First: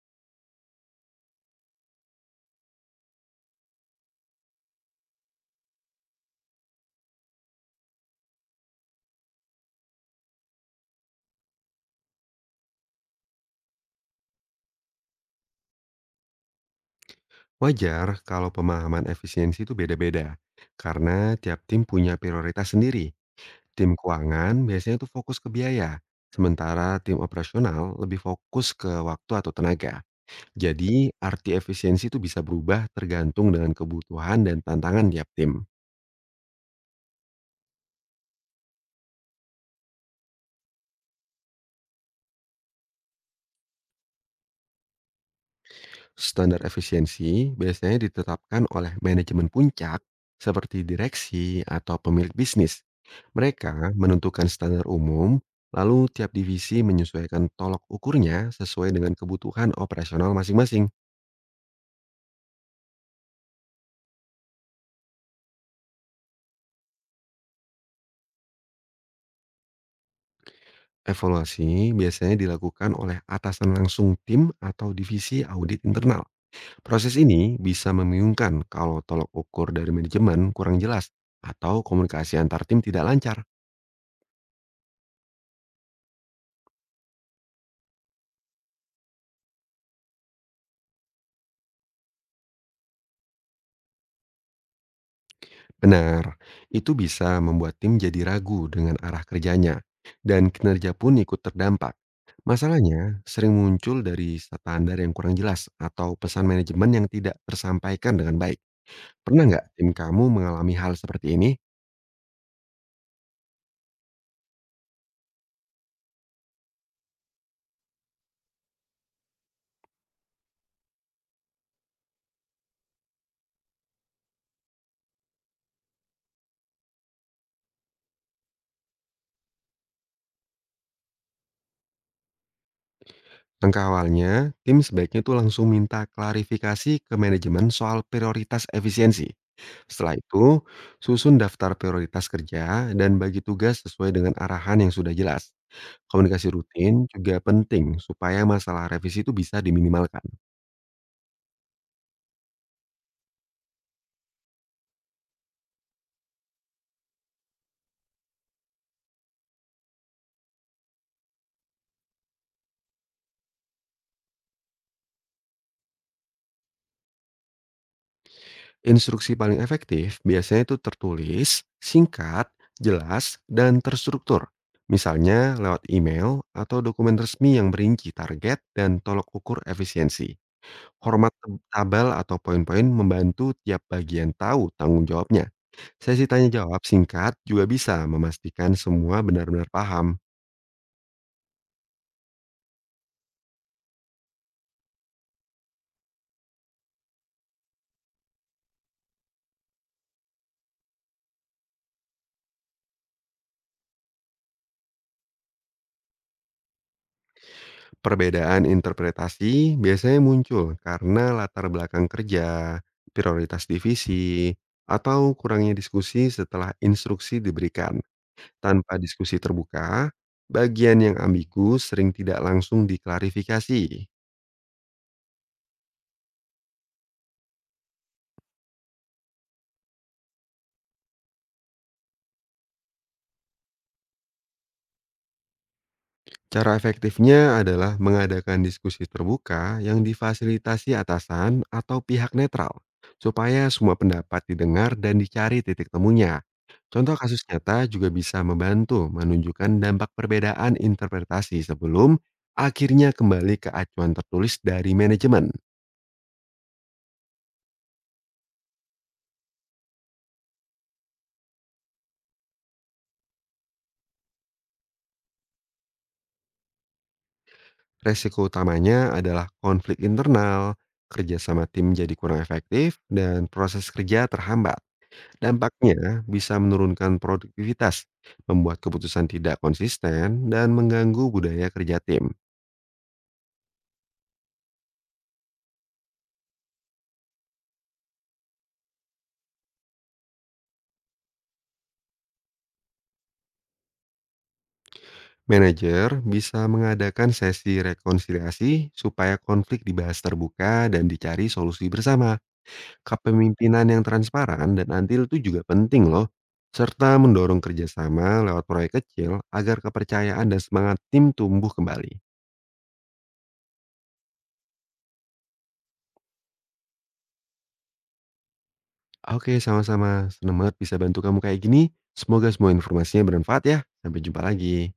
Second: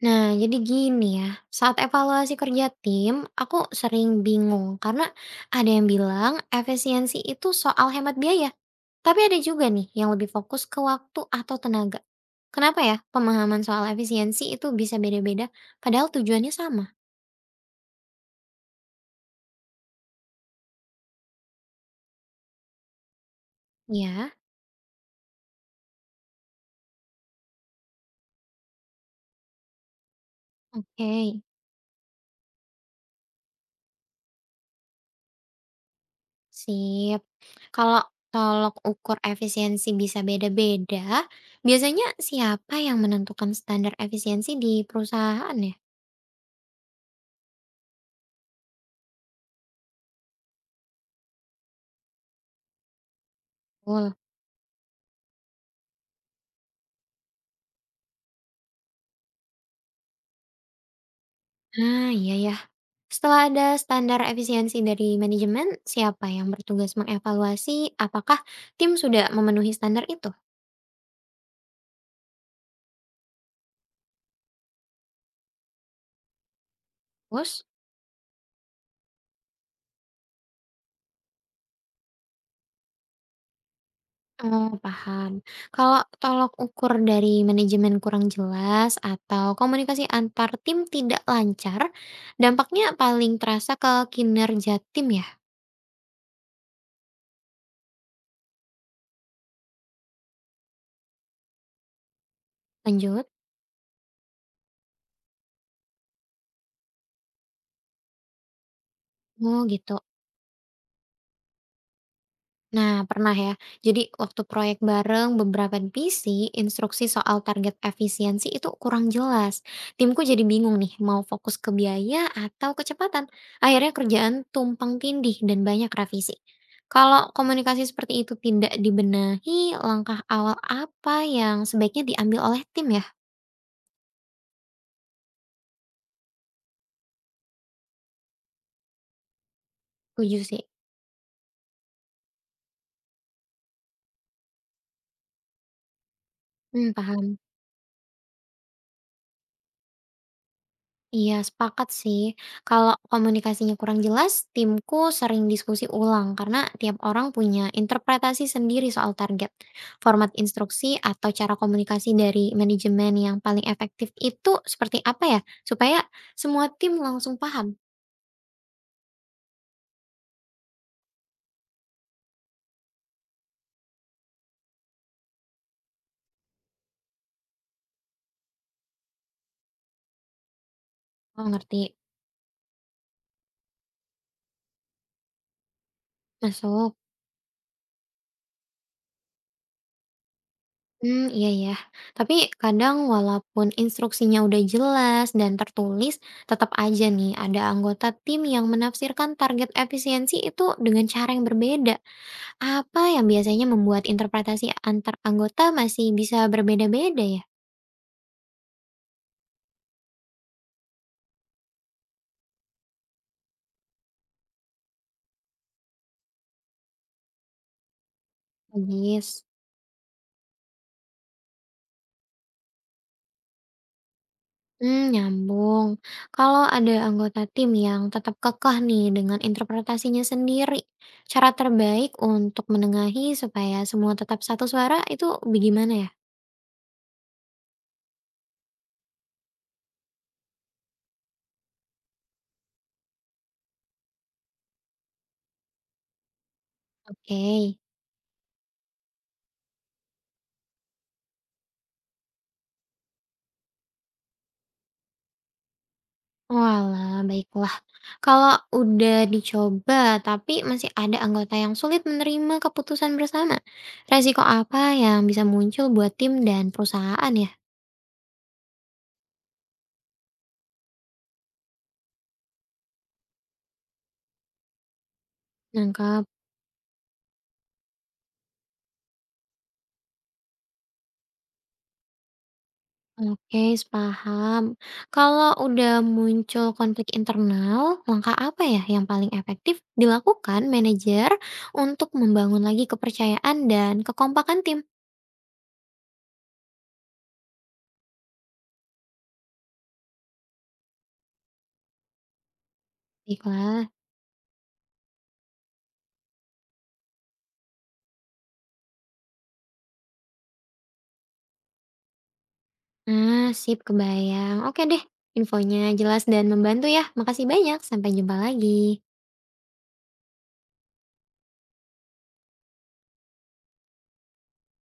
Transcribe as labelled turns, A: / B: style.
A: Nah, jadi gini ya, saat evaluasi kerja tim, aku sering bingung karena ada yang bilang efisiensi itu soal hemat biaya. Tapi ada juga nih yang lebih fokus ke waktu atau tenaga. Kenapa ya pemahaman soal efisiensi itu bisa beda-beda padahal tujuannya sama?
B: Wajar kalau pemahaman efisiensi itu beda-beda, karena tiap tim punya prioritas sendiri. Tim
A: Ya,
B: keuangan biasanya tuh fokus ke biaya, sementara tim operasional lebih fokus ke waktu atau tenaga.
A: oke.
B: Jadi, arti efisiensi itu bisa berubah tergantung dengan kebutuhan dan tantangan tiap tim.
A: Sip. Kalau tolok ukur efisiensi bisa beda-beda, biasanya siapa yang menentukan standar efisiensi di perusahaan ya?
B: Standar efisiensi biasanya ditetapkan oleh manajemen puncak seperti direksi atau pemilik bisnis. Mereka
A: Betul.
B: menentukan standar umum, lalu tiap divisi menyesuaikan tolok ukurnya sesuai dengan kebutuhan operasional masing-masing.
A: Ah, iya ya. Setelah ada standar efisiensi dari manajemen, siapa yang bertugas mengevaluasi apakah tim sudah memenuhi standar itu?
B: Evaluasi biasanya dilakukan oleh atasan langsung tim atau divisi audit internal. Proses ini
A: Terus,
B: bisa membingungkan kalau tolok ukur dari manajemen kurang jelas atau komunikasi antar tim tidak lancar.
A: oh, paham. Kalau tolok ukur dari manajemen kurang jelas atau komunikasi antar tim tidak lancar, dampaknya paling terasa ke kinerja tim ya?
B: Benar, itu bisa membuat tim jadi ragu dengan arah kerjanya, dan kinerja pun ikut terdampak. Masalahnya
A: Lanjut.
B: sering muncul dari standar yang kurang jelas atau pesan manajemen yang tidak tersampaikan dengan baik. Pernah nggak
A: Oh,
B: tim
A: gitu.
B: kamu mengalami hal seperti ini?
A: Nah, pernah ya. Jadi waktu proyek bareng beberapa divisi, instruksi soal target efisiensi itu kurang jelas. Timku jadi bingung nih, mau fokus ke biaya atau kecepatan. Akhirnya kerjaan tumpang tindih dan banyak revisi. Kalau komunikasi seperti itu tidak dibenahi, langkah awal apa yang sebaiknya diambil oleh tim ya?
B: Langkah awalnya, tim sebaiknya tuh langsung minta klarifikasi ke manajemen soal prioritas efisiensi. Setelah
A: Setuju
B: itu,
A: sih.
B: susun daftar prioritas kerja dan bagi tugas sesuai dengan arahan yang sudah jelas. Komunikasi
A: Hmm,
B: rutin
A: paham.
B: juga penting supaya masalah revisi itu bisa diminimalkan.
A: Iya, sepakat sih. Kalau komunikasinya kurang jelas, timku sering diskusi ulang karena tiap orang punya interpretasi sendiri soal target. Format instruksi atau cara komunikasi dari manajemen yang paling efektif itu seperti apa ya? Supaya semua tim langsung paham.
B: Instruksi paling efektif biasanya itu tertulis, singkat, jelas, dan terstruktur. Misalnya lewat email atau dokumen resmi yang merinci target dan tolok ukur efisiensi. Hormat
A: Oh, ngerti.
B: tabel atau poin-poin membantu tiap bagian tahu tanggung jawabnya. Sesi tanya jawab
A: Masuk.
B: singkat juga bisa memastikan semua benar-benar paham.
A: Hmm, iya ya. Tapi kadang walaupun instruksinya udah jelas dan tertulis, tetap aja nih ada anggota tim yang menafsirkan target efisiensi itu dengan cara yang berbeda. Apa yang biasanya membuat interpretasi antar anggota masih bisa berbeda-beda ya?
B: Perbedaan interpretasi biasanya muncul karena latar belakang kerja, prioritas divisi, atau kurangnya diskusi setelah instruksi diberikan. Tanpa
A: Logis.
B: diskusi terbuka, bagian yang ambigu sering tidak langsung diklarifikasi.
A: Hmm, nyambung. Kalau ada anggota tim yang tetap kekeh nih dengan interpretasinya sendiri, cara terbaik untuk menengahi supaya semua tetap satu suara itu bagaimana ya?
B: Cara efektifnya adalah mengadakan diskusi terbuka yang difasilitasi atasan atau pihak netral, supaya semua pendapat didengar dan dicari titik temunya. Contoh kasus nyata
A: Oke.
B: juga bisa membantu menunjukkan dampak perbedaan interpretasi sebelum akhirnya kembali ke acuan tertulis dari manajemen.
A: Walah, baiklah. Kalau udah dicoba tapi masih ada anggota yang sulit menerima keputusan bersama, resiko apa yang bisa muncul buat tim dan perusahaan ya?
B: Resiko utamanya adalah konflik internal, kerjasama tim jadi kurang efektif, dan proses kerja terhambat. Dampaknya
A: Nangkep,
B: bisa menurunkan produktivitas, membuat keputusan tidak konsisten, dan mengganggu budaya kerja tim.
A: oke, paham. Kalau udah muncul konflik internal, langkah apa ya yang paling efektif dilakukan manajer untuk membangun lagi kepercayaan dan kekompakan tim?
B: Manajer bisa mengadakan sesi rekonsiliasi supaya konflik dibahas terbuka dan dicari solusi bersama. Kepemimpinan
A: Baiklah.
B: yang transparan dan adil itu juga penting loh, serta mendorong kerjasama lewat proyek kecil agar kepercayaan dan semangat tim tumbuh kembali.
A: Nah, sip kebayang. Oke deh, infonya jelas dan membantu ya. Makasih banyak, sampai jumpa lagi.
B: Oke, sama-sama. Senang banget bisa bantu kamu kayak gini. Semoga semua informasinya bermanfaat ya. Sampai jumpa lagi.